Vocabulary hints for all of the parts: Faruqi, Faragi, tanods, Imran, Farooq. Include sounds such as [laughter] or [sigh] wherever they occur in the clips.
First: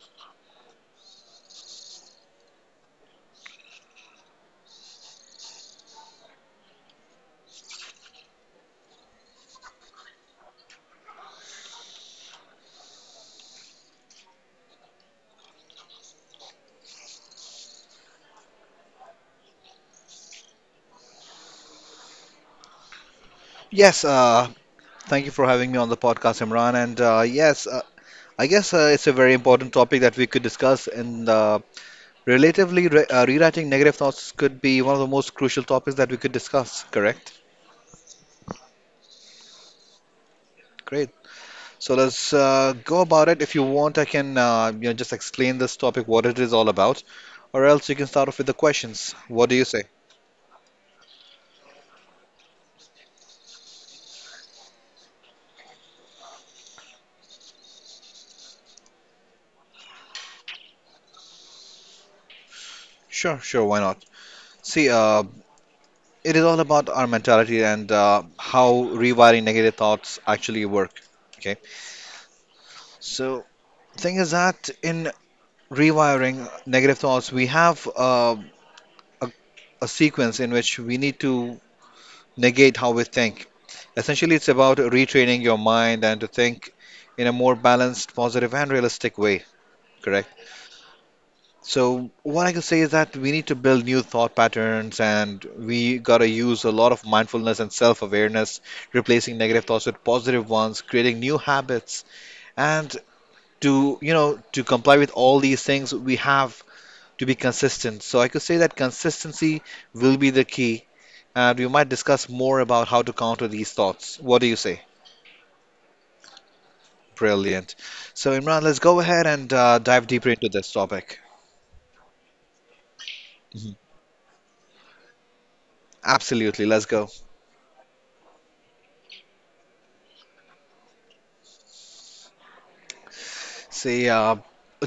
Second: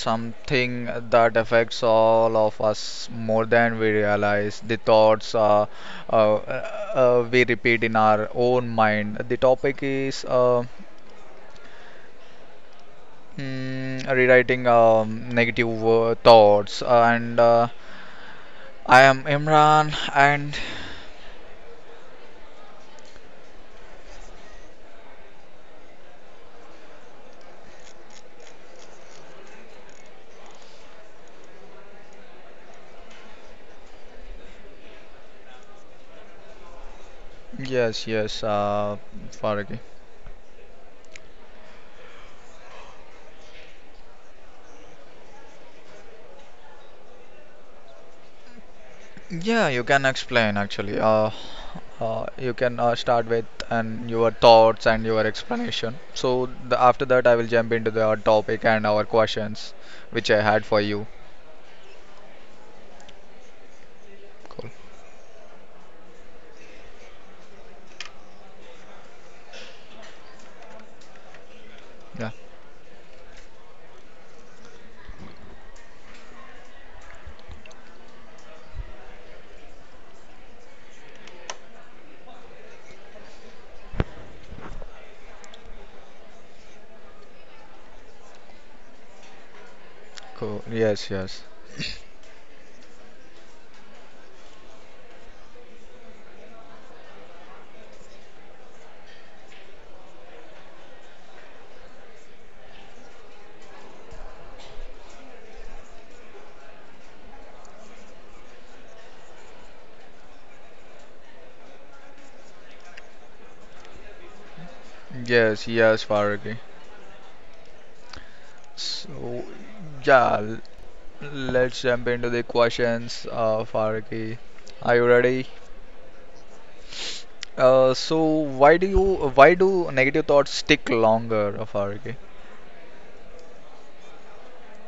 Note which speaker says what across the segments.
Speaker 1: something that affects all of us more than we realize. The thoughts uh, uh, we repeat in our own mind. The topic is rewriting negative thoughts, and I am Imran, and
Speaker 2: Yes, thank you for having me on the podcast, Imran. And yes, I guess it's a very important topic that we could discuss. And relatively, re rewriting negative thoughts could be one of the most crucial topics that we could discuss, correct?
Speaker 1: yes, yes, Faragi.
Speaker 2: Great. So let's go about it. If you want, I can just explain this topic, what it is all about, or else you can start off with the questions. What do you
Speaker 1: Yeah,
Speaker 2: say?
Speaker 1: you can explain actually. You can start with and your thoughts and your explanation. So after that, I will jump into the topic and our questions which I had for you.
Speaker 2: Sure, sure, why not?
Speaker 1: Cool.
Speaker 2: See, it is all about our mentality and how rewiring negative thoughts actually work. Okay,
Speaker 1: Yeah.
Speaker 2: so thing is that in rewiring negative thoughts, we have a, a sequence in which we need to negate how we think. Essentially, it's about retraining your mind and to think in a more balanced, positive, and realistic way, correct?
Speaker 1: Cool. Yes. Yes.
Speaker 2: So, what I can say is that we need to build new thought patterns and we gotta use a lot of mindfulness and self-awareness, replacing negative thoughts with positive ones, creating new habits, and to, you know, to comply with all these things, we have to be consistent. So I could say that consistency will be the key, and we might discuss more about how to counter these thoughts. What do you say?
Speaker 1: Yes. Yes, Faragi.
Speaker 2: Brilliant. So, Imran, let's go ahead
Speaker 1: So
Speaker 2: and dive deeper
Speaker 1: yeah,
Speaker 2: into this topic.
Speaker 1: let's jump into the questions,
Speaker 2: Mhm.
Speaker 1: Faragi. Are you ready?
Speaker 2: Absolutely, let's go.
Speaker 1: So why do you why do negative thoughts stick longer, Faragi?
Speaker 2: See,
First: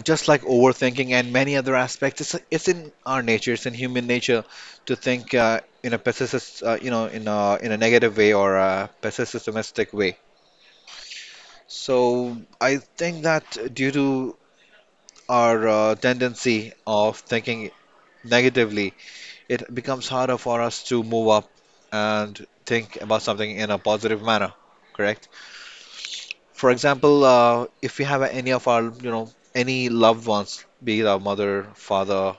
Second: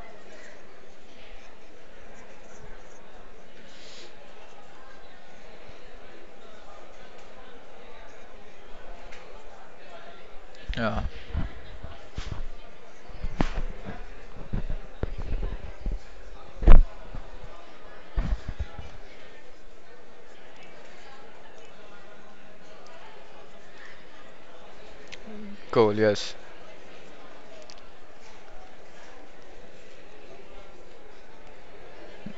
Speaker 2: just like overthinking and many other aspects, it's in our nature, it's in human nature to think in a pessimist, in a negative way or a pessimistic way.
Speaker 1: Yeah.
Speaker 2: So I think that due to our tendency of thinking negatively, it becomes harder for us to move up and think about something in a positive manner, correct?
Speaker 1: Cool. Yes.
Speaker 2: For example, if we have any of our, you know, any loved ones, be it our mother, father,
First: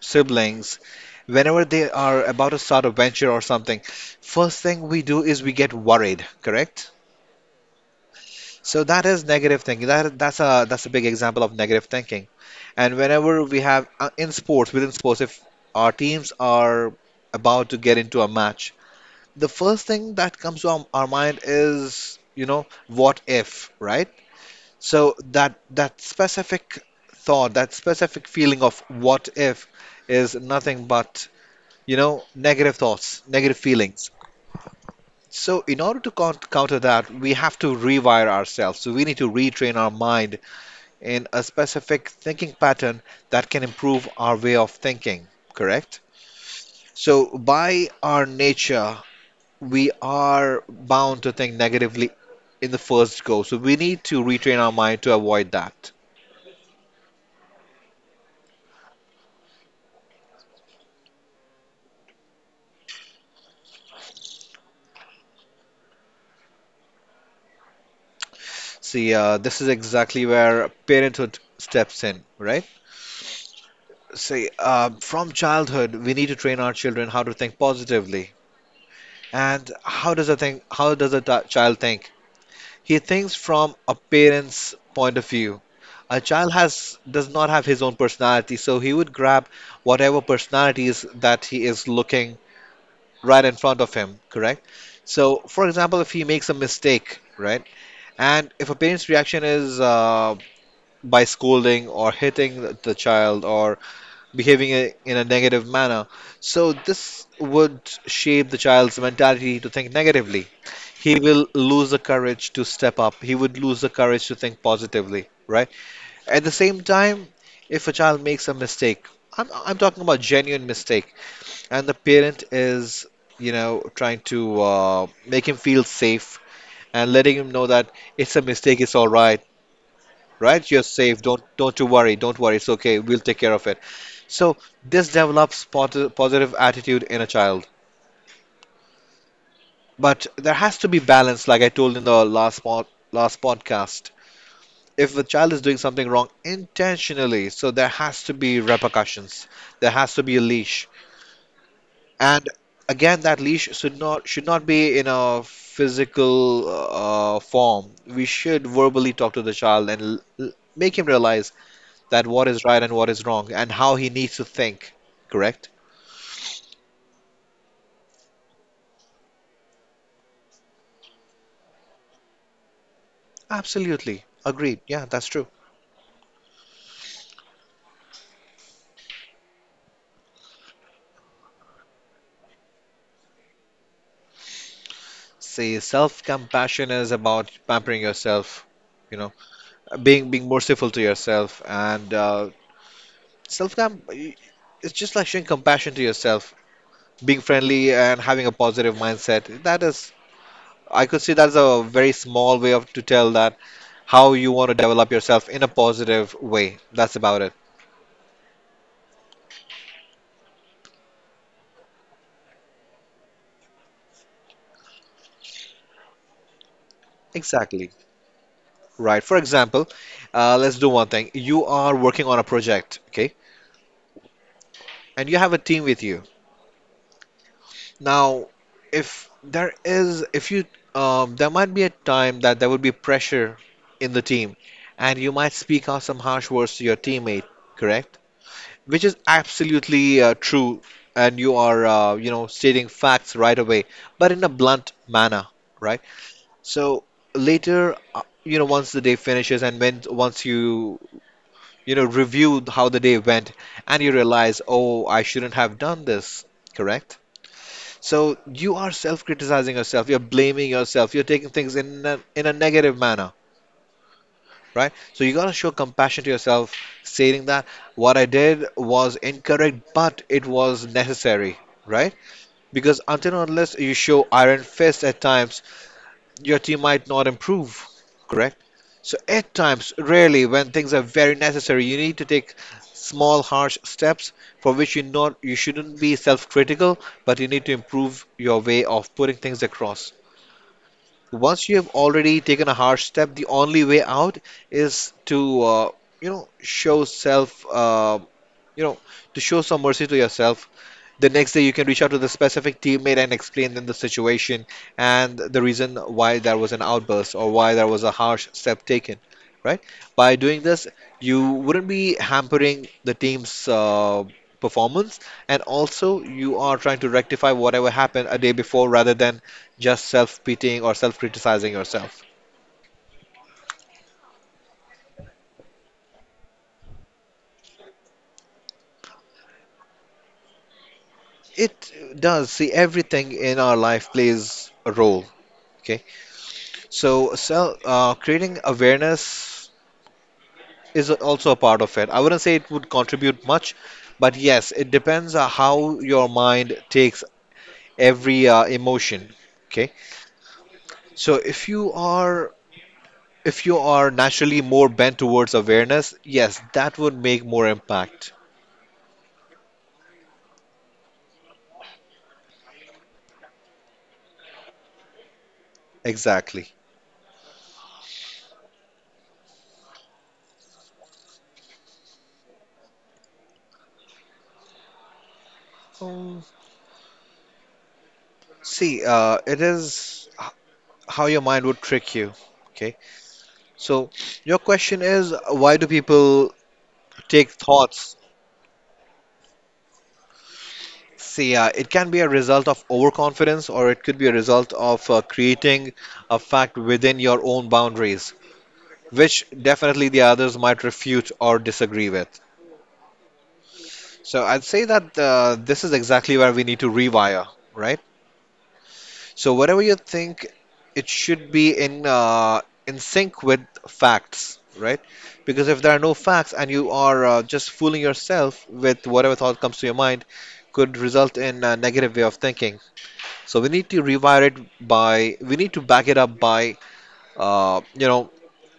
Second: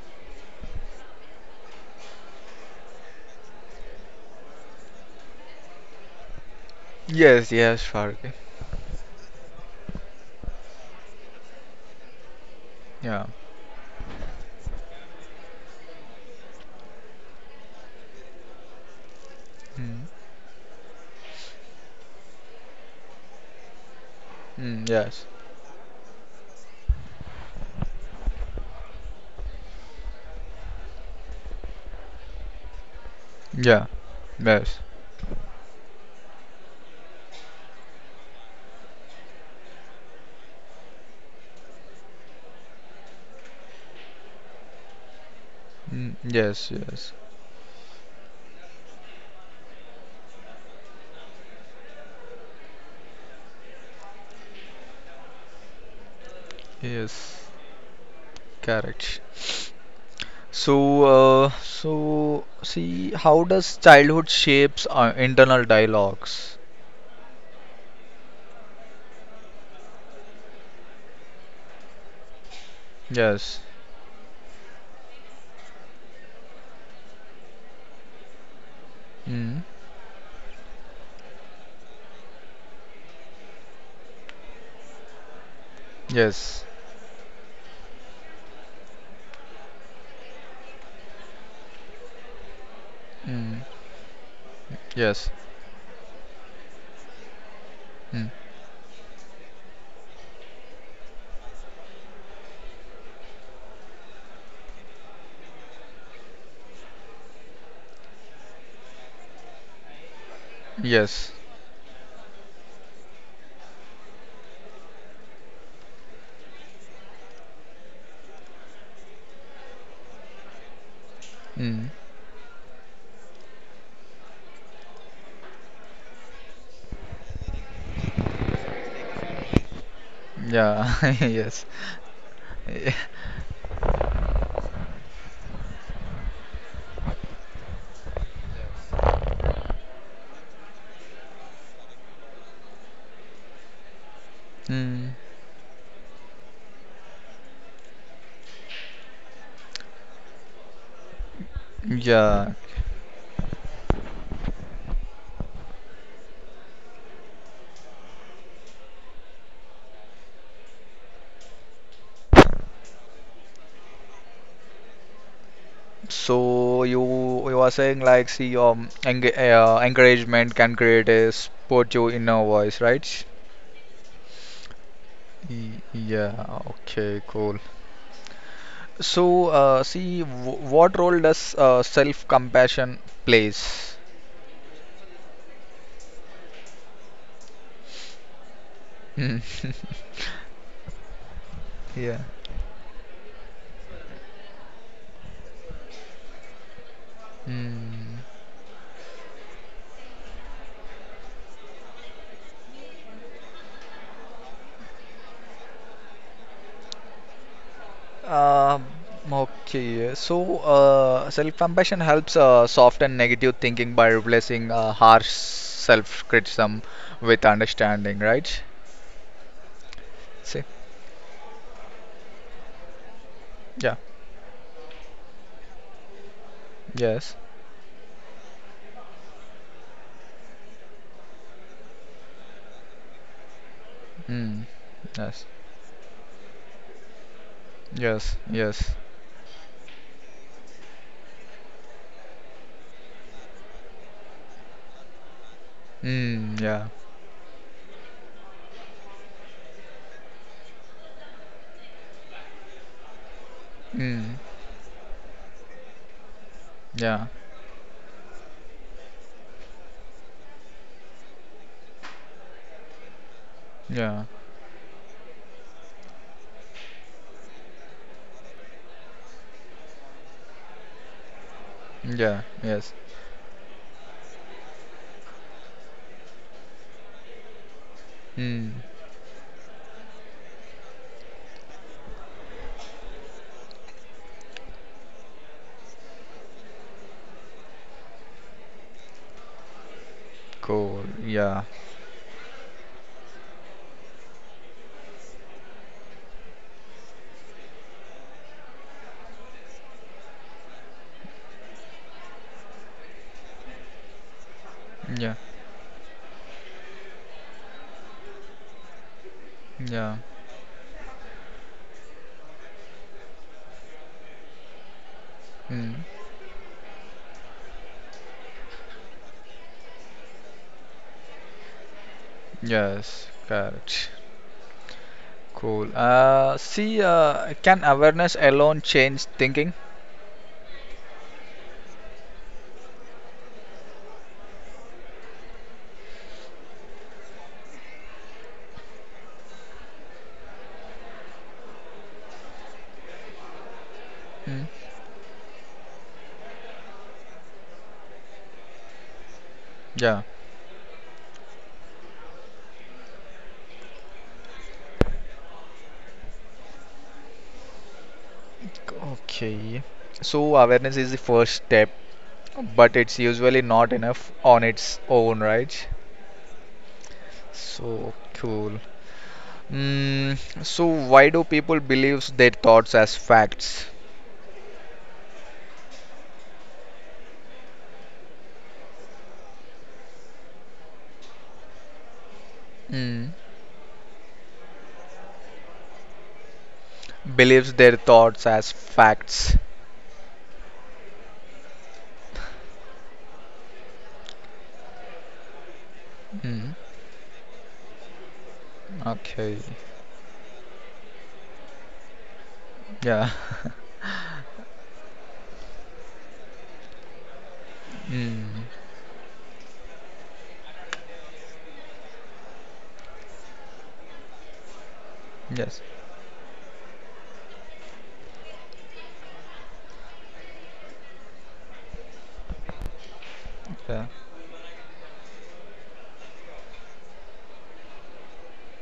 Speaker 2: siblings, whenever they are about to start a venture or something, first thing we do is we get worried, correct?
Speaker 1: Yes. Yes, Faragi.
Speaker 2: So that is negative thinking. That's a big example of negative thinking. And
Speaker 1: Yeah.
Speaker 2: whenever we have in sports, within sports, if our teams are about to get into a match, the first
Speaker 1: Mm.
Speaker 2: thing that comes to our mind is, you know, what if, right?
Speaker 1: Mm,
Speaker 2: So
Speaker 1: yes.
Speaker 2: that specific thought, that specific feeling of what if is nothing but, you know, negative thoughts, negative
Speaker 1: Yeah.
Speaker 2: feelings.
Speaker 1: Yes.
Speaker 2: So, in order to counter that, we have to rewire ourselves. So, we need to retrain our mind in a specific thinking pattern that can improve our way of thinking, correct?
Speaker 1: Mm, yes. Yes.
Speaker 2: So, by our nature, we are bound to think negatively in the first go. So, we need to retrain our mind to avoid that.
Speaker 1: Yes. Correct. So, so see, how does childhood shapes our internal dialogues?
Speaker 2: See, this is exactly where parenthood steps in, right?
Speaker 1: Yes.
Speaker 2: See, from childhood, we need to train our children how to think positively.
Speaker 1: Mm.
Speaker 2: And how does a think? How does a child think? He thinks from a parent's point of view. a child
Speaker 1: Yes.
Speaker 2: has does not have his own personality, so he would grab whatever personalities that he is looking right in
Speaker 1: Mm.
Speaker 2: front of him, correct?
Speaker 1: Yes.
Speaker 2: So, for example, if he makes a mistake, right,
Speaker 1: Mm.
Speaker 2: and if a parent's reaction is by scolding or hitting the child or behaving in a negative manner, so this would shape the child's mentality to think negatively. He
Speaker 1: Yes.
Speaker 2: will lose the courage to step up. He would lose the courage to think positively, right? At the same time, if a child makes a mistake — I'm talking about genuine mistake — and
Speaker 1: Mm.
Speaker 2: the parent is, you know, trying to make him feel safe and letting him know that it's a mistake, it's all right, right? You're
Speaker 1: Yeah.
Speaker 2: safe.
Speaker 1: [laughs]
Speaker 2: Don't
Speaker 1: Yes.
Speaker 2: don't you worry. Don't worry. It's okay. We'll take care of it. So this develops positive attitude in a child, but there has to be balance, like I told in the last podcast.
Speaker 1: Mm.
Speaker 2: If a child is doing something wrong intentionally, so there has to be repercussions. There has to be a leash, and
Speaker 1: Yeah.
Speaker 2: again, that leash should not be in a physical form. We should verbally talk to the child and make him realize that what is right and what is wrong, and how he needs to think. Correct?
Speaker 1: So you are saying like see enga encouragement can create a support your inner voice, right?
Speaker 2: Absolutely. Agreed. Yeah, that's true.
Speaker 1: Yeah, okay, cool. So see w what role does self-compassion plays?
Speaker 2: See, self-compassion is about pampering yourself, you know,
Speaker 1: Mm. [laughs]
Speaker 2: being merciful to yourself and
Speaker 1: Yeah.
Speaker 2: self-care, it's just like showing compassion to yourself, being friendly
Speaker 1: Mm.
Speaker 2: and having a positive mindset. That is, I could see that's a very small way of to tell that how you want to develop yourself in a positive way. That's about it.
Speaker 1: Um, okay, yeah. So self-compassion helps soften negative thinking by replacing harsh self-criticism with
Speaker 2: Exactly.
Speaker 1: understanding, right?
Speaker 2: Right. For example,
Speaker 1: See?
Speaker 2: let's do one thing. You are working on a project, okay?
Speaker 1: Yeah.
Speaker 2: And you have a team with you.
Speaker 1: Yes.
Speaker 2: Now, if you, there might be a time that there would be pressure in the team,
Speaker 1: Mm.
Speaker 2: and you
Speaker 1: Yes.
Speaker 2: might speak out some harsh words to your teammate, correct?
Speaker 1: Yes. Yes.
Speaker 2: Which is absolutely true, and you are, stating facts right away, but in a blunt manner, right?
Speaker 1: Mm. Yeah.
Speaker 2: So later, once the day finishes and when once you, you know, review how the day went and you
Speaker 1: Mm.
Speaker 2: realize, oh, I shouldn't have done this, correct?
Speaker 1: Yeah.
Speaker 2: So you are self-criticizing yourself, you're blaming yourself, you're taking things in a negative manner,
Speaker 1: Yeah.
Speaker 2: right? So you gotta show compassion to yourself, stating that what I did was incorrect, but it was necessary, right?
Speaker 1: Yeah. Yes.
Speaker 2: Because until and unless you show iron fist at times, your team might not improve, correct?
Speaker 1: Mm.
Speaker 2: So at times, rarely, when things are very necessary, you need to take small, harsh steps for which you shouldn't be self-critical, but you need to improve your way of putting things across.
Speaker 1: Cool. Yeah.
Speaker 2: Once you have already taken a hard step, the only way out is to, show self, you know, to show some mercy to yourself. The next day you can reach out to the specific teammate and explain them the situation
Speaker 1: Yeah.
Speaker 2: and the reason why there was an outburst or why there was a harsh step taken, right?
Speaker 1: Yeah.
Speaker 2: By doing this you wouldn't be hampering the team's performance, and
Speaker 1: Mm.
Speaker 2: also you are trying to rectify whatever happened a day before rather than just self-pitying or self-criticizing yourself.
Speaker 1: Yes. Correct. Cool. See, can awareness alone change thinking?
Speaker 2: It does. See, everything in our life plays a role, okay? So creating awareness is also a part of it. I wouldn't say it would contribute much, but
Speaker 1: Mm.
Speaker 2: yes, it depends on how your mind takes every emotion. Okay,
Speaker 1: Yeah.
Speaker 2: so if you are naturally more bent towards awareness, yes, that would make more impact.
Speaker 1: Okay. So awareness is the first step, but it's usually not enough on its own, right?
Speaker 2: Exactly.
Speaker 1: So cool. Mm, so why do people believes their thoughts as facts?
Speaker 2: Um, see, it is how your mind would trick you. Okay,
Speaker 1: Mm.
Speaker 2: so your question is, why do people take
Speaker 1: Believes their
Speaker 2: thoughts.
Speaker 1: thoughts as facts.
Speaker 2: See, it can be a result of overconfidence, or it could be a result of creating a
Speaker 1: Mm.
Speaker 2: fact within your own boundaries, which
Speaker 1: Okay.
Speaker 2: definitely the others might refute or disagree with.
Speaker 1: Yeah. [laughs]
Speaker 2: So I'd say that this is exactly where we need to rewire, right?
Speaker 1: Mm.
Speaker 2: So whatever you think, it should be in sync with facts, right? Because
Speaker 1: Yes.
Speaker 2: if there are no facts and you are just fooling yourself with whatever thought comes to your mind, could result in a negative way of thinking. So we need to
Speaker 1: Yeah.
Speaker 2: rewire it by, we need to back it up by, uh, you know,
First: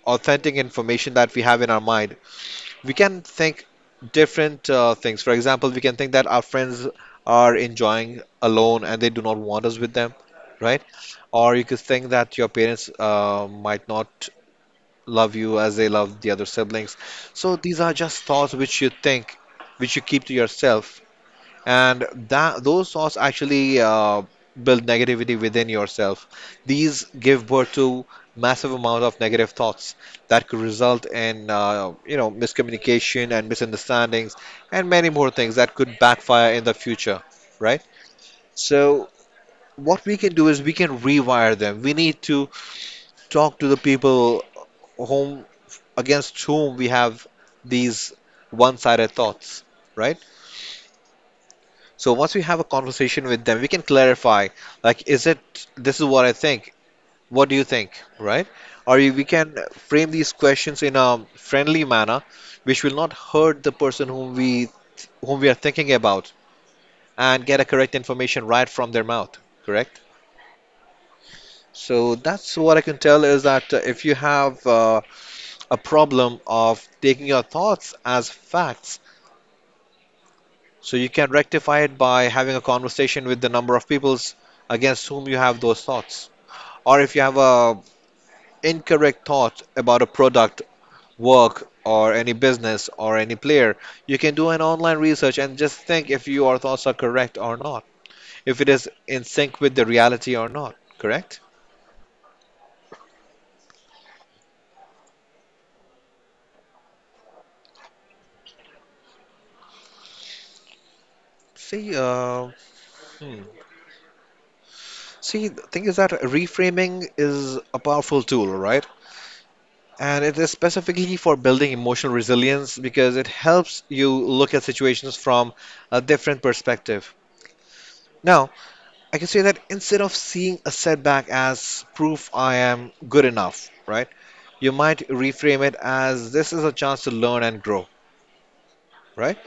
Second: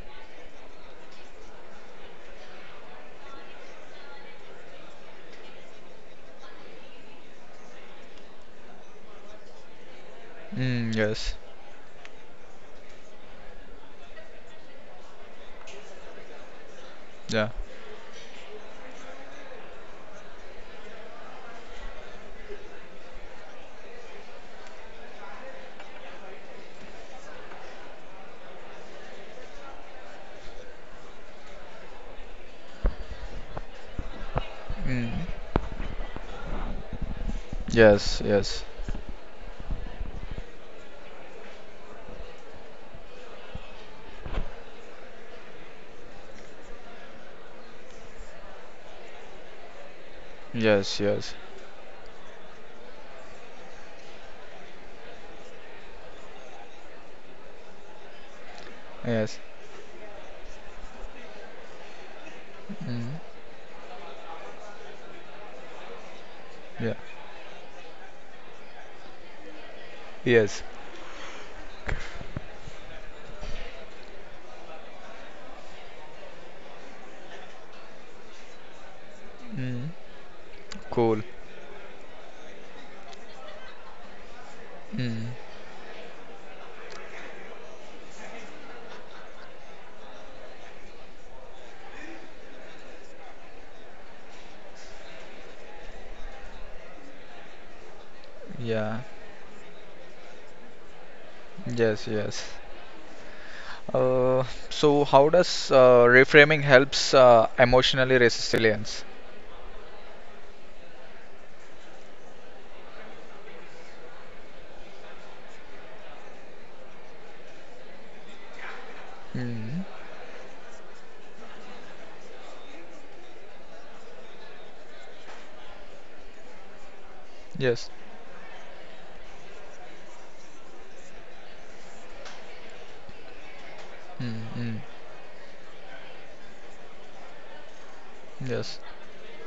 Speaker 2: authentic information that we have in our mind. We can think different things. For example, we can think that our friends are enjoying alone and they do not want us with them, right?
Speaker 1: Mm, yes.
Speaker 2: Or you could think that your parents might not love you as they love the other siblings.
Speaker 1: Yeah.
Speaker 2: So these are just thoughts which you think, which you keep to yourself, and that those thoughts actually build negativity within yourself. These give birth to massive amount of negative thoughts that could result in miscommunication and misunderstandings and
Speaker 1: Mm.
Speaker 2: many more things that could backfire in the future, right?
Speaker 1: Yes. Yes.
Speaker 2: So what we can do is we can rewire them. We need to talk to the people whom against whom we have these one-sided thoughts, right?
Speaker 1: Yes. Yes.
Speaker 2: So once we have a conversation with them, we can clarify, like, is it, this is what I think. What do you think, right? Or we
Speaker 1: Yes.
Speaker 2: can frame these questions in a friendly manner, which will not
Speaker 1: Mm.
Speaker 2: hurt the person whom we are thinking about,
Speaker 1: Yeah.
Speaker 2: and get a correct information right from their mouth, correct?
Speaker 1: Yes.
Speaker 2: So that's what I can tell is that if you have a problem of taking your thoughts as facts,
Speaker 1: Mm.
Speaker 2: so you
Speaker 1: Cool.
Speaker 2: can rectify it by having a conversation with the number of peoples against whom
Speaker 1: Mm.
Speaker 2: you have those thoughts, or if you have a incorrect thought about a product, work, or any business or any player, you can do an online research and just think if your thoughts are correct or not, if it is
Speaker 1: Yeah.
Speaker 2: in sync with the reality or not. Correct?
Speaker 1: Yes. Yes. Uh, so how does reframing helps emotionally resilience?
Speaker 2: See, hmm. See, the thing is that reframing is a powerful tool, right?
Speaker 1: Mm.
Speaker 2: And it is specifically for building emotional resilience because it helps you look at situations from a different perspective.
Speaker 1: Yes.
Speaker 2: Now, I can say that instead of seeing a setback as proof I am good enough, right?
Speaker 1: Mm,
Speaker 2: You
Speaker 1: mm.
Speaker 2: might reframe it as this is a chance to learn and grow,
Speaker 1: Yes.
Speaker 2: right?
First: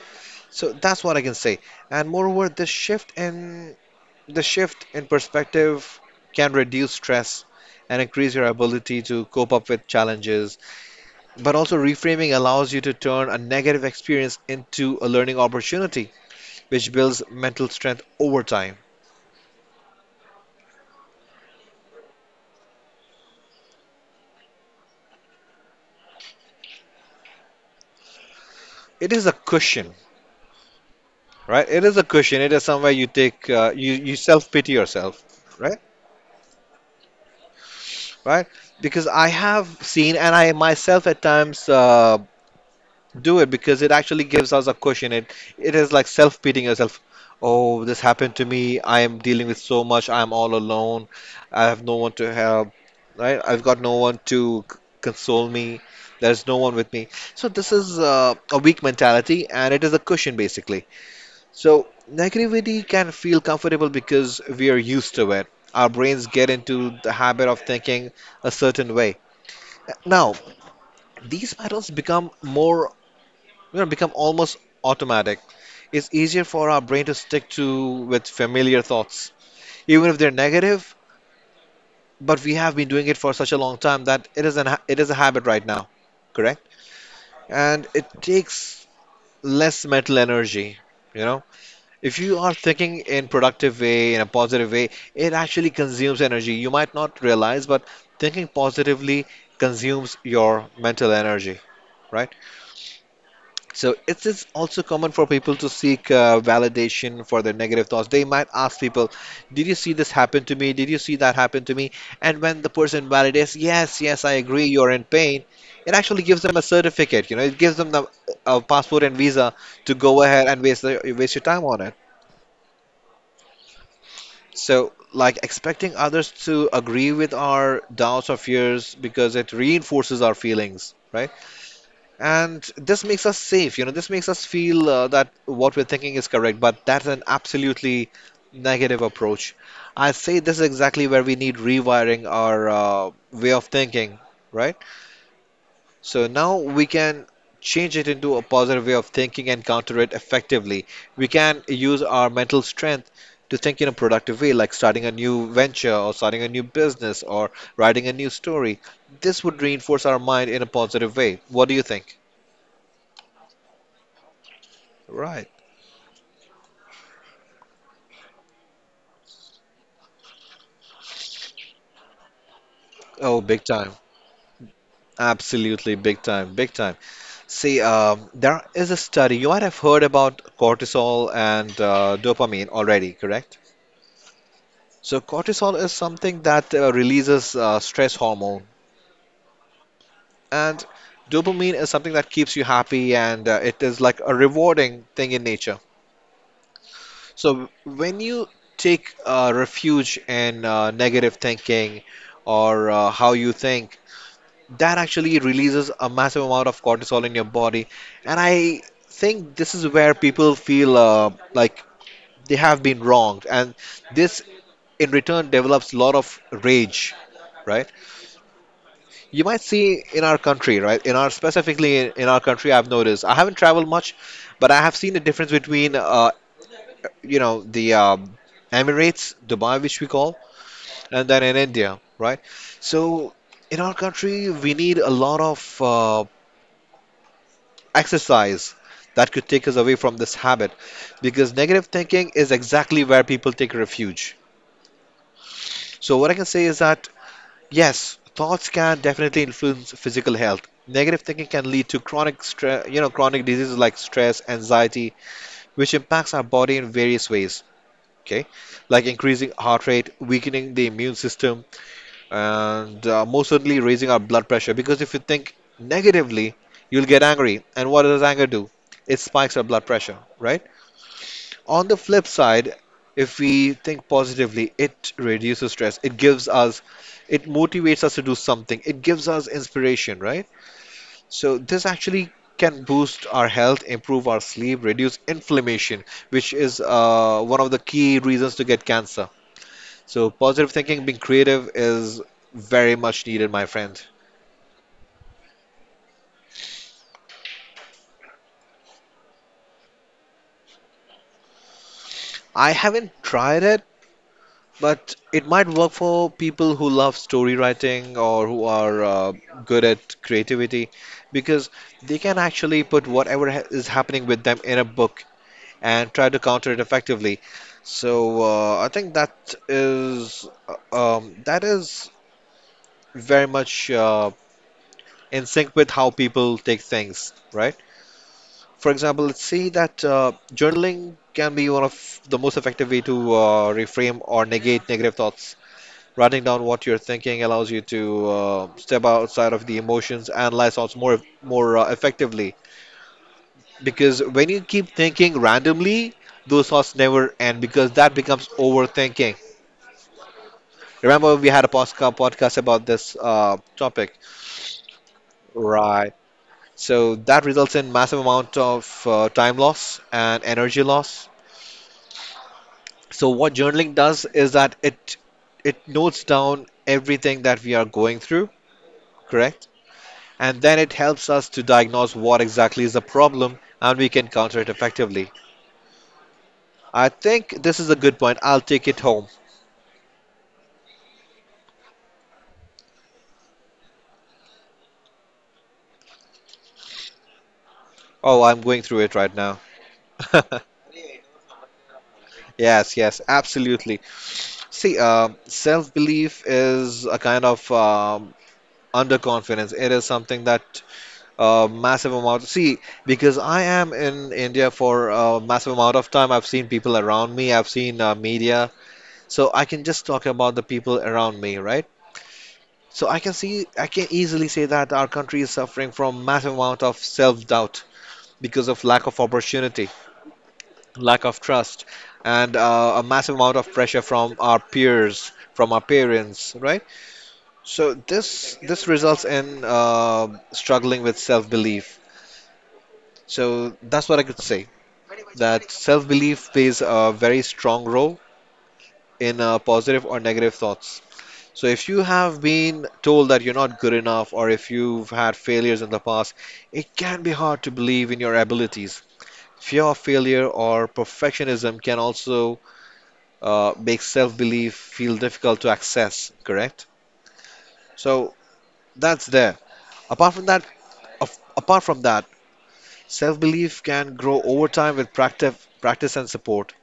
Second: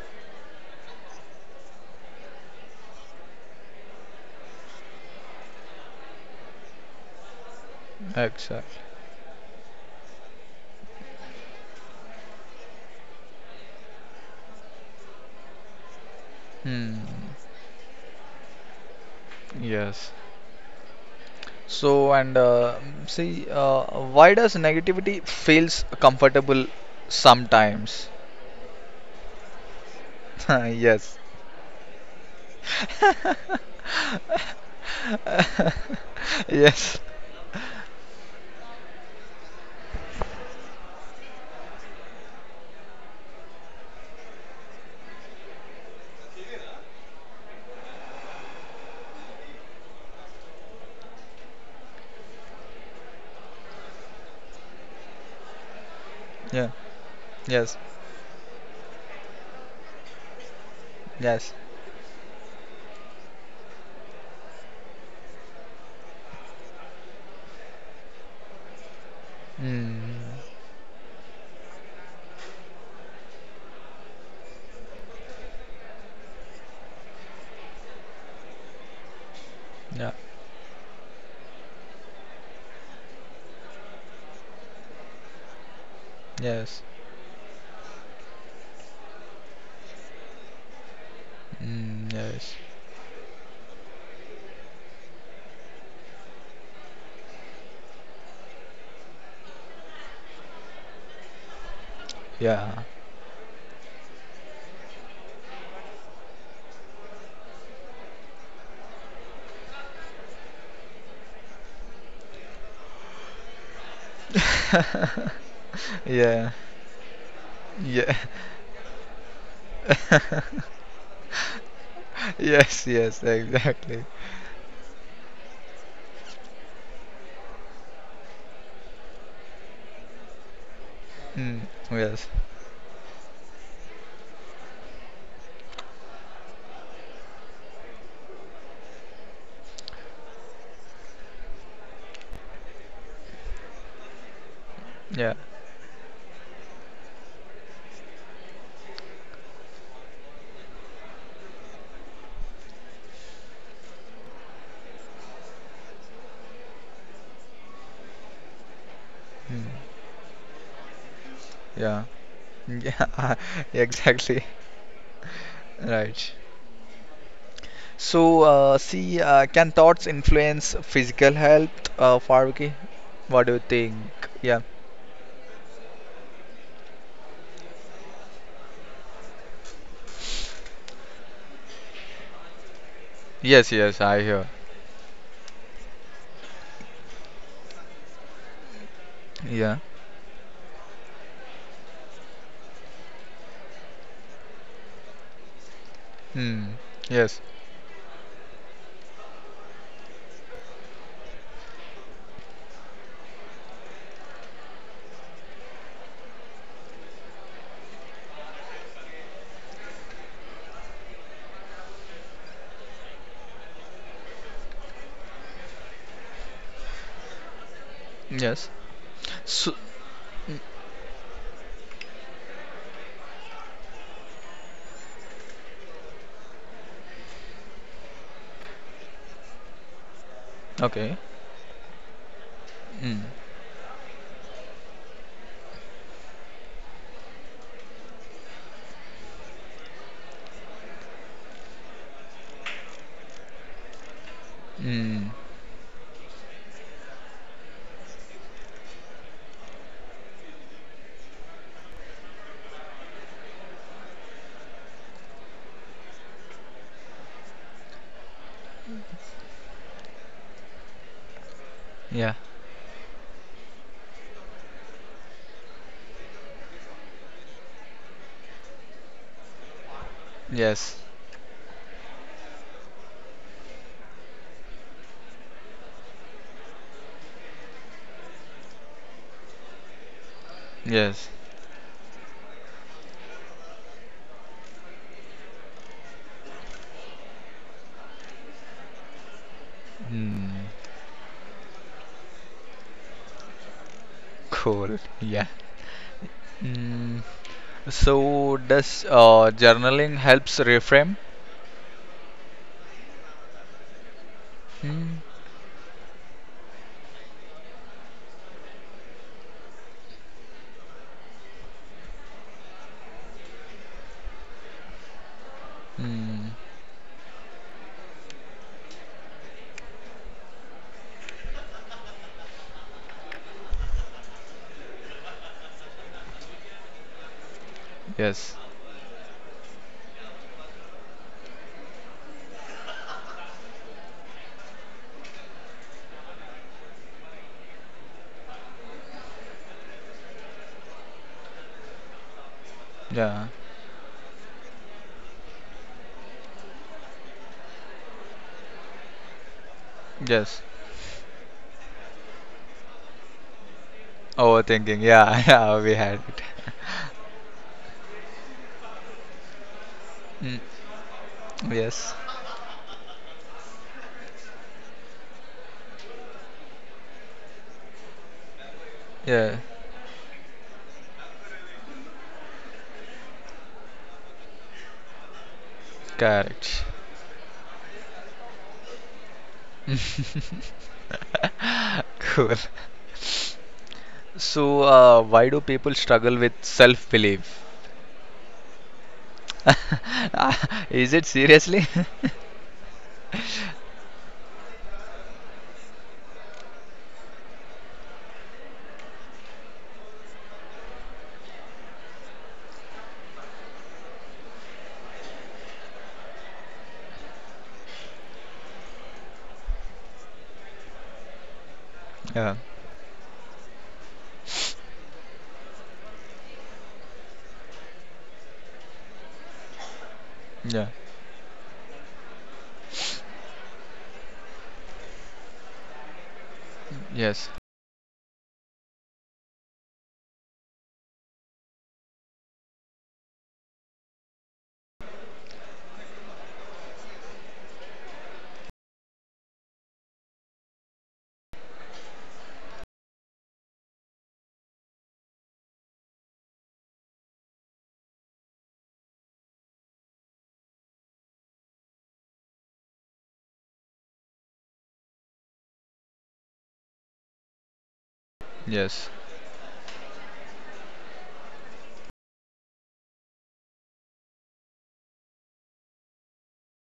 Speaker 2: So that's what I can say. And moreover, the shift in perspective can reduce stress and increase your
Speaker 1: Exactly.
Speaker 2: ability to cope up with challenges. But also reframing allows you to turn a negative experience into a learning opportunity, which
Speaker 1: Mm.
Speaker 2: builds mental strength over time.
Speaker 1: Yes. So and see, why does negativity feels comfortable sometimes?
Speaker 2: It is a cushion,
Speaker 1: [laughs] Yes.
Speaker 2: right? It is a cushion. It is somewhere you take, you you self pity yourself, right?
Speaker 1: [laughs] Yes.
Speaker 2: Right? Because I have seen, and I myself at times do it because it actually gives us a cushion. It is like self pitying yourself. Oh, this happened to me. I am dealing with so much. I am all alone. I have no one to help, right? I've got no one to console me. There's no
Speaker 1: Yeah.
Speaker 2: one with me. So this
Speaker 1: Yes.
Speaker 2: is a weak mentality, and it is a cushion basically.
Speaker 1: Yes.
Speaker 2: So, negativity can feel comfortable because we are used to it. Our brains get into the habit of thinking a certain way. Now,
Speaker 1: Mm.
Speaker 2: these patterns become more, become almost automatic. It's easier for our brain to stick to with familiar thoughts, even
Speaker 1: Yeah.
Speaker 2: if they're negative, but we have been doing it for such a long time that it is it is a habit right now, correct?
Speaker 1: Yes.
Speaker 2: And it takes less mental energy, you know?
Speaker 1: Mm,
Speaker 2: If you are
Speaker 1: yes.
Speaker 2: thinking in productive way, in a positive way, it actually consumes energy. You might not realize, but thinking positively consumes your mental energy, right?
Speaker 1: Yeah.
Speaker 2: So it is also common for people to seek validation for their negative thoughts. They might ask people, "Did you see this happen to me? Did you see that happen to me?" And when the person validates, "Yes, yes, I
Speaker 1: [laughs]
Speaker 2: agree, you're in pain," it actually gives
Speaker 1: Yeah.
Speaker 2: them a certificate. You know, it gives them the
Speaker 1: Yeah. [laughs]
Speaker 2: a passport and visa to go ahead and waste your time on it.
Speaker 1: Yes, yes, exactly.
Speaker 2: So, like expecting others to agree with our doubts or fears because it reinforces our feelings, right?
Speaker 1: Mm, yes.
Speaker 2: And this makes us safe, you know, this makes us feel that what we're thinking is correct, but that's an absolutely negative approach. I say this is exactly where we need rewiring our way of thinking, right?
Speaker 1: Yeah.
Speaker 2: So now we can change it into a positive way of thinking and counter it effectively. We can use our mental strength to think in a productive way, like starting a new venture or starting a new business or writing a new story. This would
Speaker 1: Mm,
Speaker 2: reinforce our mind in a positive way. What do you
Speaker 1: yeah.
Speaker 2: think?
Speaker 1: Yeah, [laughs] exactly.
Speaker 2: Right.
Speaker 1: Right. So, see, can thoughts influence physical health, Faruqi?
Speaker 2: Oh,
Speaker 1: What do you
Speaker 2: big time.
Speaker 1: think? Yeah.
Speaker 2: Absolutely, big time, big time. See, there is a study, you might have heard about cortisol and dopamine already, correct?
Speaker 1: Yes, yes, I hear.
Speaker 2: So cortisol is something that releases stress hormone,
Speaker 1: Yeah.
Speaker 2: and dopamine is something that keeps you happy, and it is like a rewarding thing in nature.
Speaker 1: Hmm. Yes.
Speaker 2: So when you take refuge in negative thinking or how you think, that actually releases a massive amount of cortisol in your body, and I think this is where people feel like they have been wronged, and this in return develops a lot of rage, right?
Speaker 1: Yes.
Speaker 2: You might
Speaker 1: So,
Speaker 2: see in our
Speaker 1: mm,
Speaker 2: country, right? In our specifically in our country, I've noticed. I haven't traveled much, but I have seen the difference between, you know, the Emirates, Dubai, which we call,
Speaker 1: okay.
Speaker 2: and then in India, right?
Speaker 1: Mm.
Speaker 2: So in our country, we need a lot of exercise that could take us away from this habit, because negative thinking is exactly where people take refuge.
Speaker 1: Mm.
Speaker 2: So what I can say is that yes, thoughts can definitely influence physical health. Negative thinking can lead to you know, chronic diseases like stress, anxiety, which impacts our body in various ways. Okay, like increasing heart rate, weakening the immune system,
Speaker 1: Yeah.
Speaker 2: and most certainly raising our blood pressure. Because if you think negatively, you'll get angry, and what does anger do? It spikes our blood pressure, right?
Speaker 1: Yes.
Speaker 2: On the flip side, if we think positively, it reduces stress. It motivates us to do something. It gives us inspiration, right?
Speaker 1: Yes.
Speaker 2: So this actually can boost our health, improve our sleep, reduce inflammation, which is one of the key reasons to get cancer. So
Speaker 1: Mm.
Speaker 2: positive thinking, being creative is very much needed, my friend.
Speaker 1: Cool. Yeah. Mm. So does journaling helps reframe?
Speaker 2: I haven't tried it, but
Speaker 1: Mm.
Speaker 2: it might work for people who love story writing or who are good at creativity because they can actually put whatever ha is happening with them in a book and try to
Speaker 1: Mm.
Speaker 2: counter it effectively. So I think that is very much in sync with how people take things, right?
Speaker 1: Yes.
Speaker 2: For example, let's see that journaling can be one of the most effective way to reframe or negate negative thoughts. Writing down what you're thinking allows you to step outside of the emotions, analyze thoughts more effectively.
Speaker 1: Yeah.
Speaker 2: Because when you keep thinking randomly, those thoughts never end because that becomes overthinking.
Speaker 1: Yes.
Speaker 2: Remember, we had a podcast about this topic,
Speaker 1: Overthinking. Yeah. [laughs] Yeah. We
Speaker 2: right?
Speaker 1: had it. [laughs]
Speaker 2: So that results in massive amount of time loss and
Speaker 1: Mm.
Speaker 2: energy loss.
Speaker 1: Yes.
Speaker 2: So what journaling does is that it notes down everything that we are going through,
Speaker 1: Yeah.
Speaker 2: correct? And then it helps us to diagnose what exactly is the problem and we can counter it effectively.
Speaker 1: Correct.
Speaker 2: I think this is a good point. I'll take it home.
Speaker 1: [laughs] Cool. So, why do people struggle with self-belief?
Speaker 2: Oh, I'm going through it right now. [laughs]
Speaker 1: [laughs] Is it seriously? [laughs]
Speaker 2: Yes, yes, absolutely. See, self-belief is a kind of underconfidence. It is something that massive amount. See, because I am in India for a massive amount of time, I've seen people around me, I've seen media, so I can just talk about the people around me, right?
Speaker 1: Yeah,
Speaker 2: So I can see, I can easily say that our country is suffering from massive amount of self-doubt because of lack of opportunity,
Speaker 1: yeah,
Speaker 2: lack of trust, and a massive amount of pressure from our peers, from our parents, right?
Speaker 1: yes,
Speaker 2: So this results in struggling with self-belief. So that's what I could say, that self-belief plays a very strong role in positive or negative thoughts. So if you have been told that you're not good enough or if you've had failures in the past, it can be hard to believe in your abilities. Fear of failure or perfectionism can also make self-belief feel difficult to access, correct? So
Speaker 1: yes,
Speaker 2: that's there. Apart from that, apart from that, self-belief can grow over time with practice, practice and support.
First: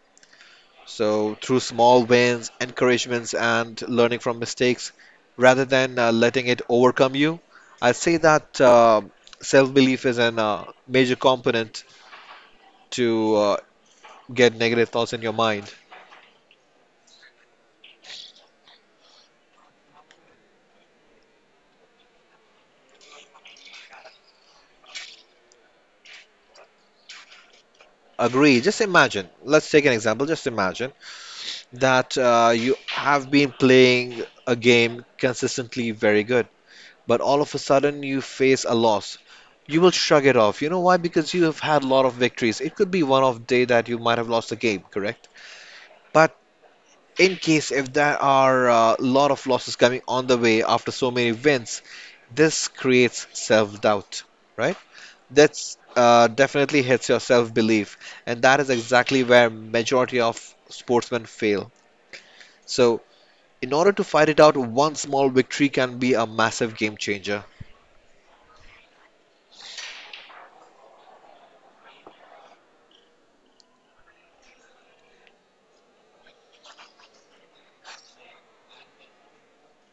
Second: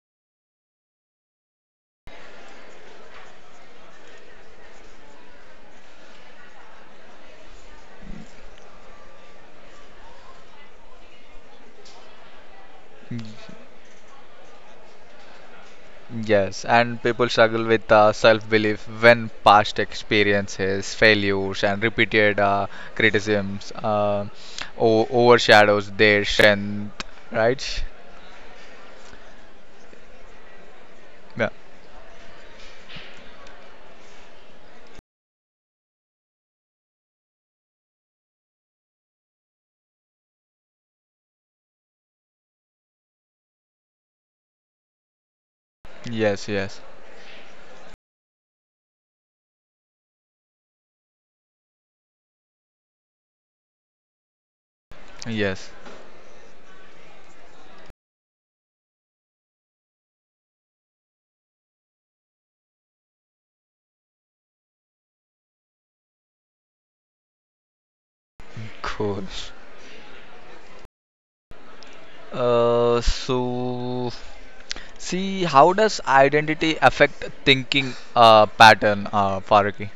Speaker 2: So, through small wins, encouragements, and learning from mistakes, rather than letting it overcome you, I say that self-belief is an major component
Speaker 1: Mm,
Speaker 2: to get negative thoughts in your mind.
Speaker 1: yes. And people struggle with self-belief when past experiences, failures, and repeated criticisms o overshadows their strength, right?
Speaker 2: Agree. Just imagine. Let's take an example. Just imagine
Speaker 1: Yeah.
Speaker 2: that you have been playing a game consistently very good, but all of a sudden you face a loss. You will shrug it off. You know why? Because you have had a lot of victories. It could be one off day that you might have lost the game, correct? But
Speaker 1: Yes, yes,
Speaker 2: in case if there are a lot of losses coming on the way after so many wins, this creates self-doubt, right?
Speaker 1: yes.
Speaker 2: That's definitely hits your self-belief, and that is exactly where majority of sportsmen fail. So, in order to fight it out, one small victory can be a massive game changer.
Speaker 1: Cool. So. See, how does identity affect thinking pattern, Farooq?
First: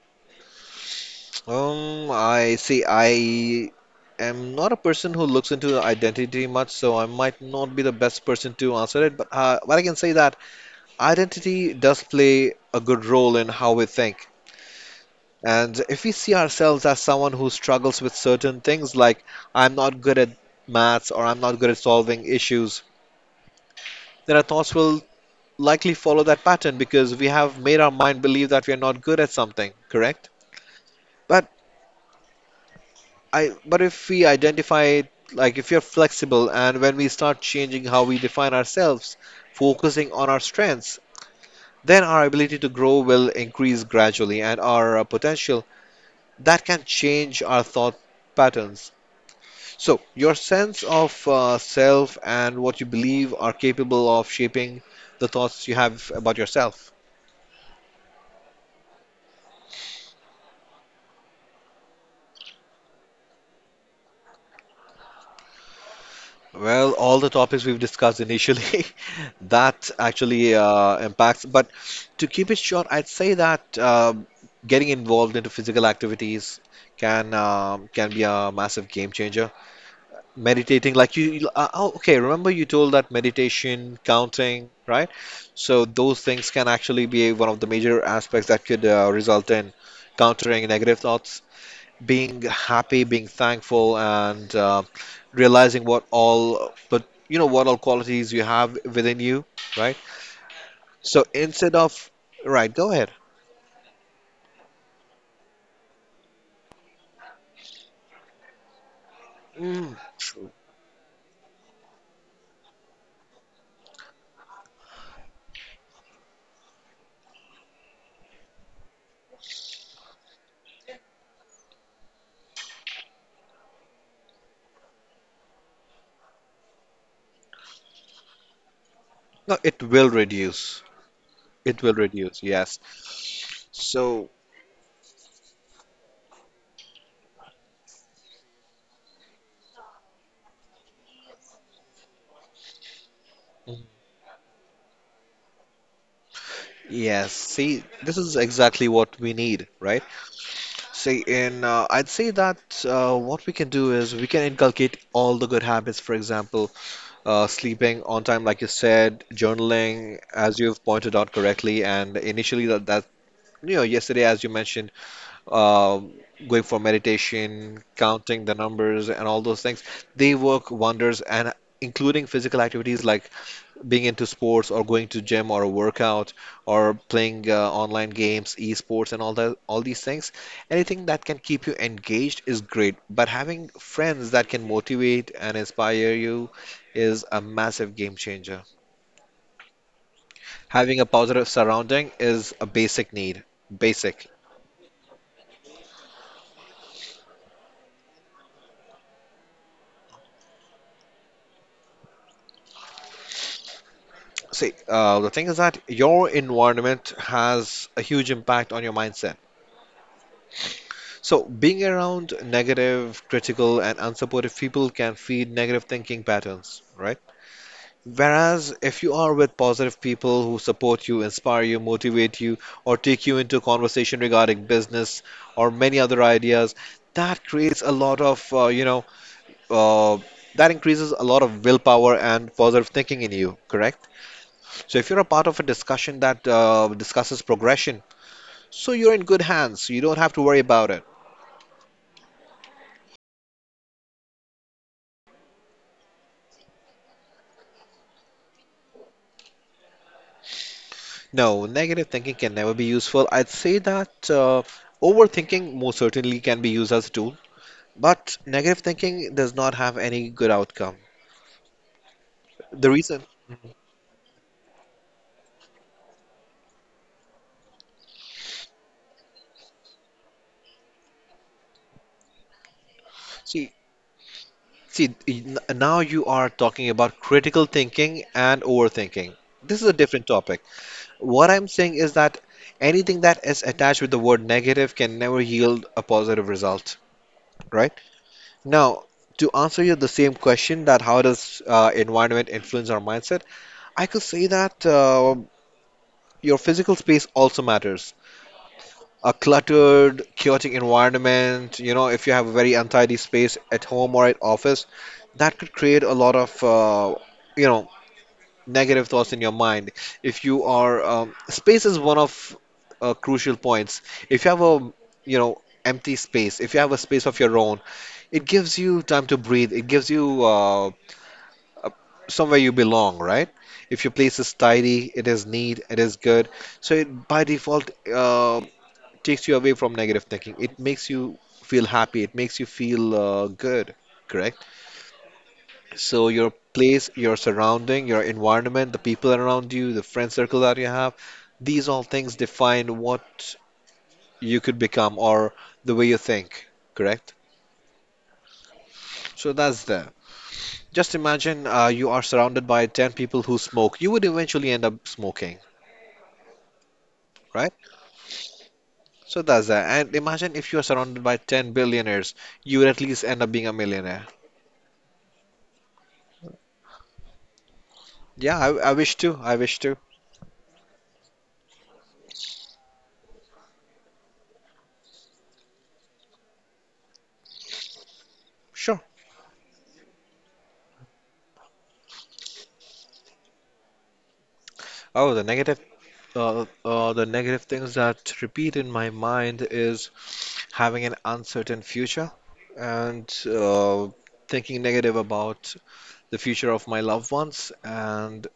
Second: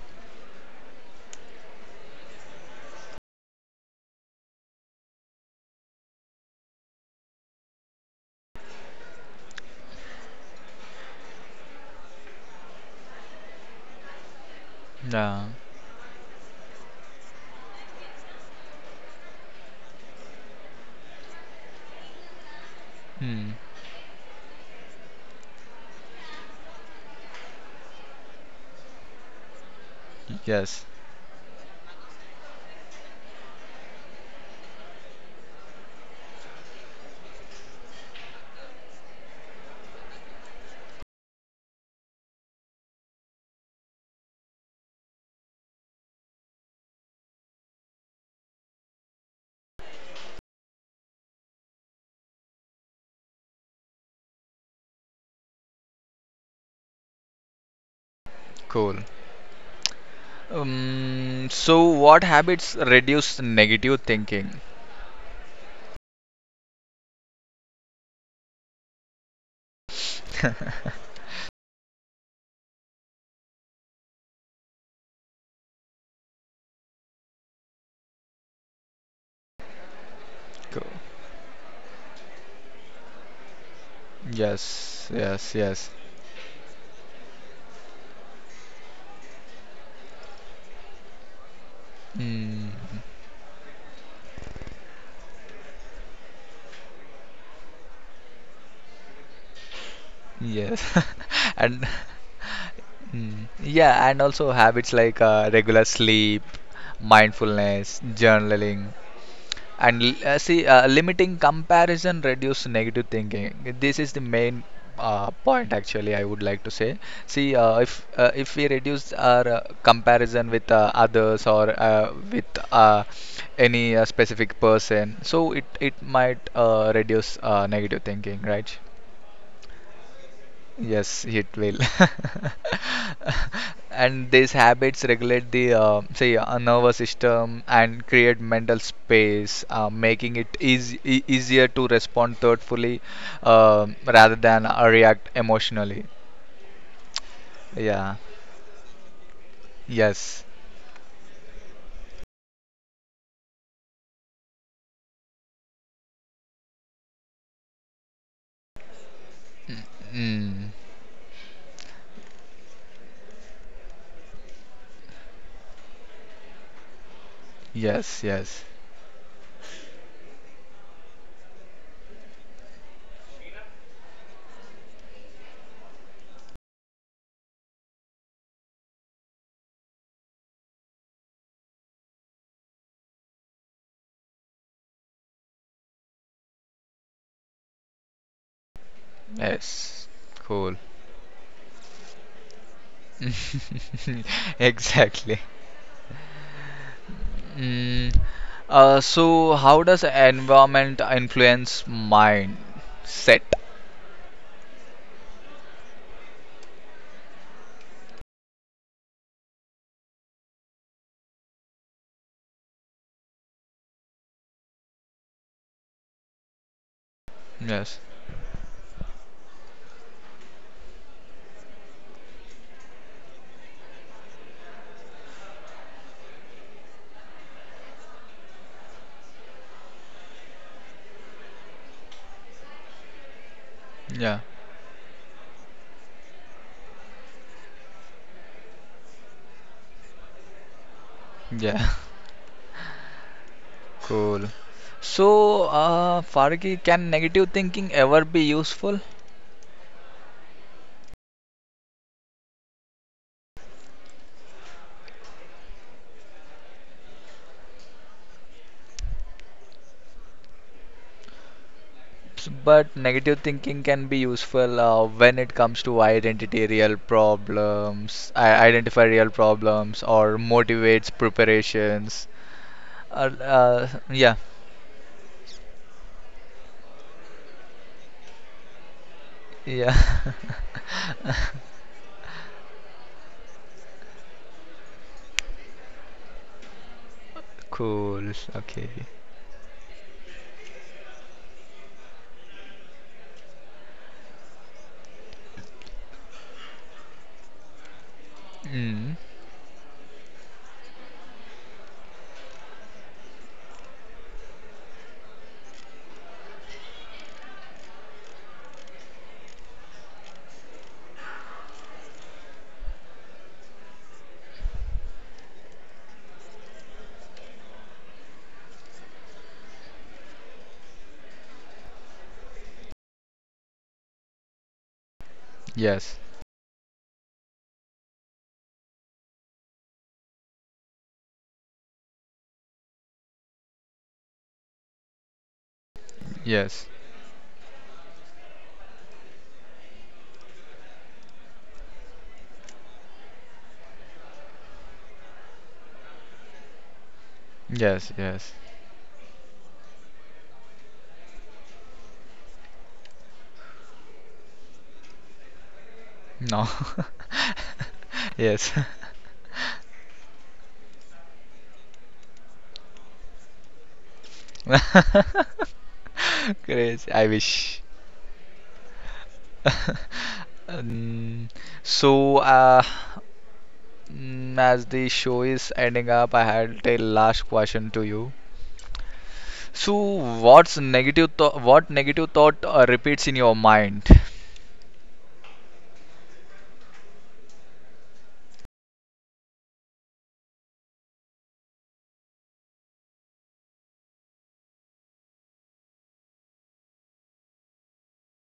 Speaker 2: I see. I am not a person who looks into the identity much, so I might not be the best person to answer it. But I can say that identity does play a good role in how we think.
Speaker 1: Yeah.
Speaker 2: And if we see ourselves as someone who struggles with certain things, like I'm not good at maths or I'm not good at solving issues,
Speaker 1: Hmm.
Speaker 2: then our thoughts will likely follow that pattern because we have made our mind believe that we are not good at something, correct?
Speaker 1: Yes.
Speaker 2: But but if we identify, like if you're flexible and when we start changing how we define ourselves, focusing on our strengths, then our ability to grow will increase gradually and our potential that can change our thought patterns. So, your sense of self and what you believe are capable of shaping the thoughts you have about yourself.
Speaker 1: Cool. So, what habits reduce negative thinking?
Speaker 2: Well, all the topics we've discussed initially, [laughs] that actually
Speaker 1: [laughs]
Speaker 2: impacts. But to keep it short, I'd say that getting involved into physical activities can be a massive game changer.
Speaker 1: Cool.
Speaker 2: Meditating, oh, okay. Remember you told that meditation, counting, right?
Speaker 1: Yes. Yes.
Speaker 2: So
Speaker 1: Yes.
Speaker 2: those things can actually be one of the major aspects that could result in countering negative thoughts, being
Speaker 1: Mm,
Speaker 2: happy, being thankful, and realizing what all, what all qualities you have within you, right?
Speaker 1: yes.
Speaker 2: So
Speaker 1: [laughs]
Speaker 2: instead
Speaker 1: And
Speaker 2: of, right, go ahead.
Speaker 1: mm, yeah, and also habits like regular sleep, mindfulness, journaling.
Speaker 2: Mm,
Speaker 1: And
Speaker 2: true.
Speaker 1: see, limiting comparison reduce negative thinking. This is the main point actually. I would like to say. See, if we reduce our comparison with others or with uh, any specific person, so it might reduce negative thinking, right?
Speaker 2: No, it will reduce.
Speaker 1: Yes, it
Speaker 2: It
Speaker 1: will.
Speaker 2: will reduce,
Speaker 1: [laughs]
Speaker 2: yes. So,
Speaker 1: And these habits regulate the say nervous system and create mental space, making it easy, e easier to respond thoughtfully, rather than react emotionally.
Speaker 2: yes, see, this
Speaker 1: Yeah.
Speaker 2: is exactly what we need, right?
Speaker 1: Yes.
Speaker 2: See, in I'd say that what we can do is we can inculcate all the good habits, for example sleeping on time, like you said, journaling, as
Speaker 1: Mm.
Speaker 2: you've pointed out correctly, and initially that you know yesterday, as you mentioned, um going for meditation,
Speaker 1: Yes.
Speaker 2: counting the
Speaker 1: Yes.
Speaker 2: numbers, and all those things, they work wonders, and including physical activities like being into sports or going to gym or a workout or playing online games, esports and all that, all these things, anything that can keep you engaged is great. But having friends that can motivate and inspire you is a massive game changer.
Speaker 1: Yes. Cool.
Speaker 2: Having a positive surrounding is a basic need,
Speaker 1: [laughs]
Speaker 2: basic.
Speaker 1: Exactly. Mm. So how does environment influence mind set?
Speaker 2: See, the thing is that your environment has a huge impact on your mindset. So, being around negative, critical, and unsupportive people can feed negative thinking patterns, right?
Speaker 1: Yes.
Speaker 2: Whereas if you are with positive people who support you, inspire you, motivate you, or take you into conversation regarding business or many other ideas, that creates a lot of, uh, that increases a lot of willpower and positive thinking in you, correct?
Speaker 1: Yeah.
Speaker 2: So if you're a part of a discussion that discusses progression, so you're in good hands. You don't have to worry about it.
Speaker 1: Yeah. [laughs] Cool. So, Fargi, can negative thinking ever be useful?
Speaker 2: No, negative thinking can never be useful. I'd say that overthinking most certainly can be used as a tool. But negative thinking does not have any good outcome. The
Speaker 1: But
Speaker 2: reason,
Speaker 1: negative thinking can be useful when it comes to I identify real problems, or motivates preparations. Uh,
Speaker 2: see,
Speaker 1: yeah,
Speaker 2: now you are talking about critical thinking and overthinking. This is a
Speaker 1: yeah.
Speaker 2: different topic. What I'm
Speaker 1: [laughs]
Speaker 2: saying is that anything that is attached with the word negative can never yield a positive result, right?
Speaker 1: Cool. Okay.
Speaker 2: Now, to answer you the same question that how does environment influence our mindset, I could say that your physical space also matters.
Speaker 1: Mm.
Speaker 2: A cluttered, chaotic environment, you know, if you have a very untidy space at home or at office, that could create a lot of, you know, negative thoughts in your mind. If you are, space is one of crucial points. If you have a, you know, empty space, if you have a space of your own, it gives you time to breathe. It gives you a- somewhere you belong, right? If your place is tidy, it is neat, it is
Speaker 1: Yes.
Speaker 2: good. So it, by default, takes you away from negative thinking. It makes you feel happy. It makes you feel good, correct? So your
Speaker 1: Yes.
Speaker 2: place, your surrounding, your environment, the people around you, the friend circle that you have, these all things define what you could become or the way you think, correct?
Speaker 1: Yes. Yes.
Speaker 2: So that's there. Just imagine you are surrounded by 10 people who smoke. You would eventually end up smoking,
Speaker 1: No.
Speaker 2: right?
Speaker 1: [laughs] Yes.
Speaker 2: So that's that. And imagine if you are surrounded by 10 billionaires, you would at least end up being a millionaire.
Speaker 1: [laughs] Crazy. I wish.
Speaker 2: Yeah, I wish to. I wish to.
Speaker 1: Um, so, as the show is ending up, I had a last question to you.
Speaker 2: Sure.
Speaker 1: So, what's negative thought? What negative thought repeats in your mind? [laughs]
Speaker 2: Oh, the negative things that repeat in my mind is having an uncertain future and thinking negative about the future of my loved ones, and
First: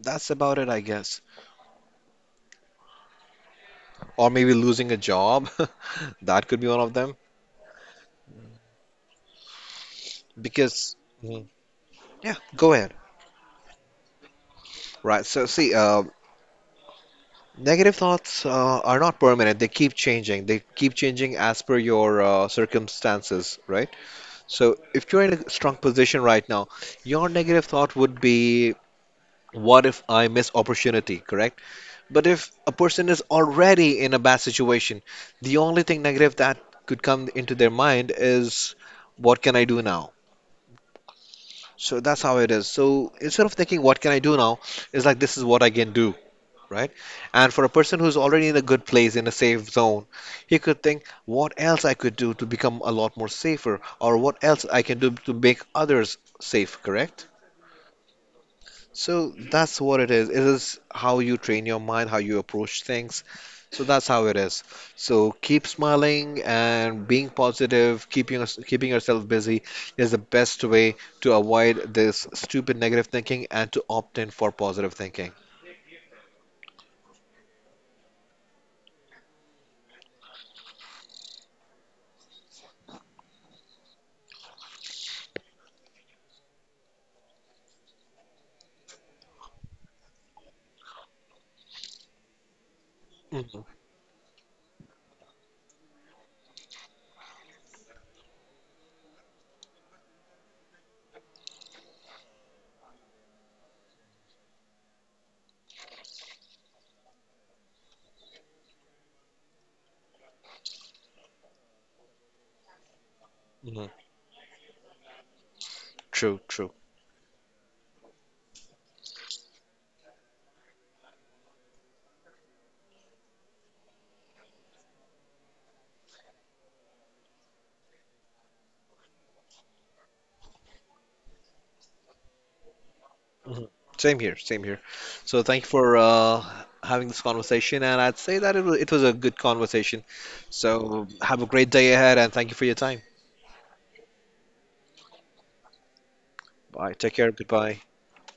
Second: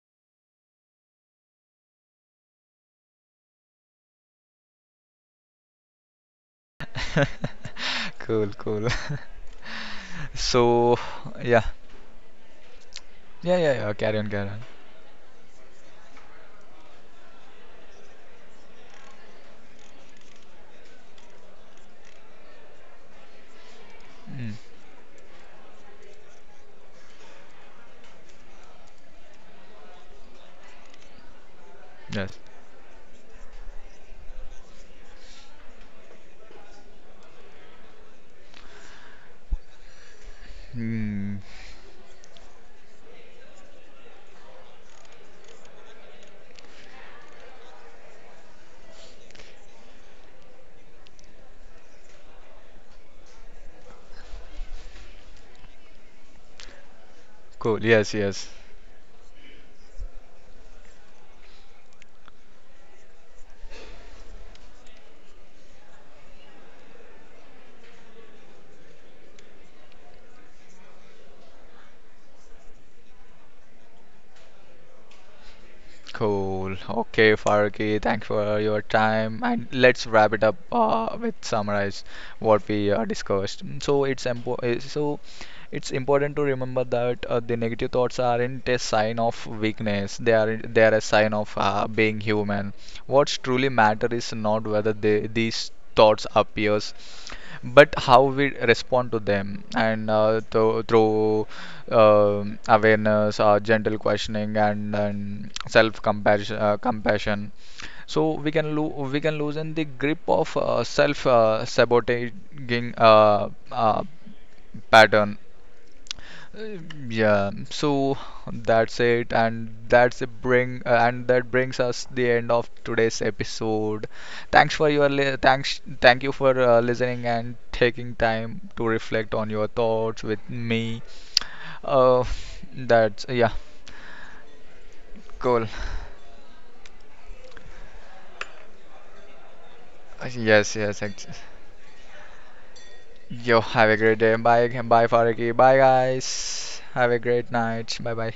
Speaker 2: that's about it, I guess. Or maybe losing a job. [laughs] That could be one of them
Speaker 1: Cool, cool.
Speaker 2: because,
Speaker 1: [laughs] So,
Speaker 2: Mhm.
Speaker 1: yeah,
Speaker 2: Yeah, go ahead.
Speaker 1: yeah, yeah, yeah. Carry on, carry on.
Speaker 2: Right. So, negative thoughts are not permanent. They keep changing. They keep changing as per your circumstances, right?
Speaker 1: Mm,
Speaker 2: So if you're in a strong position right now, your negative thought would be, what if I miss opportunity, correct? But
Speaker 1: yes.
Speaker 2: if a person is already in a bad situation, the only thing negative that could come into their mind is, what can I do now?
Speaker 1: Mm,
Speaker 2: So that's how it is. So instead of thinking, what can I do now, it's like, this is what I can do, right? And for a person who's already in a good place, in a safe zone, he could think, what else I could do to become a lot more safer, or what else I can do to make others safe, correct?
Speaker 1: cool. Yes, yes.
Speaker 2: So that's what it is. It is how you train your mind, how you approach things. So that's how it is. So keep smiling and being positive, keeping yourself busy is the best way to avoid this stupid negative thinking and to opt in for positive thinking.
Speaker 1: Cool. Okay, Faruqi, thanks for your time. And let's wrap it up with summarize what we discussed. So it's important to remember that the negative thoughts aren't a sign of weakness. They are a sign of being human. What's
Speaker 2: Hmm.
Speaker 1: truly matter is not whether these thoughts appears, but how we respond to them and through awareness, gentle questioning, and self compassion, so we can lo we can loosen the grip of self sabotaging
Speaker 2: Hmm.
Speaker 1: pattern
Speaker 2: True, true.
Speaker 1: uh, Yeah, so that's it, and that brings us the end of today's episode. Thanks for your li thanks, Thank you for listening and taking time to reflect on your thoughts with me. Uh, that's yeah,
Speaker 2: Mhm. Same here, same here. So thank
Speaker 1: cool.
Speaker 2: you for having this conversation, and I'd say that it was a good conversation.
Speaker 1: Yes, yes,
Speaker 2: So
Speaker 1: ex
Speaker 2: have a great day ahead, and thank you for your time.
Speaker 1: Yo, have a great day. Bye, bye, Faraki. Bye, guys.
Speaker 2: Bye.
Speaker 1: Have
Speaker 2: Take
Speaker 1: a
Speaker 2: care.
Speaker 1: great
Speaker 2: Goodbye.
Speaker 1: night. Bye, bye.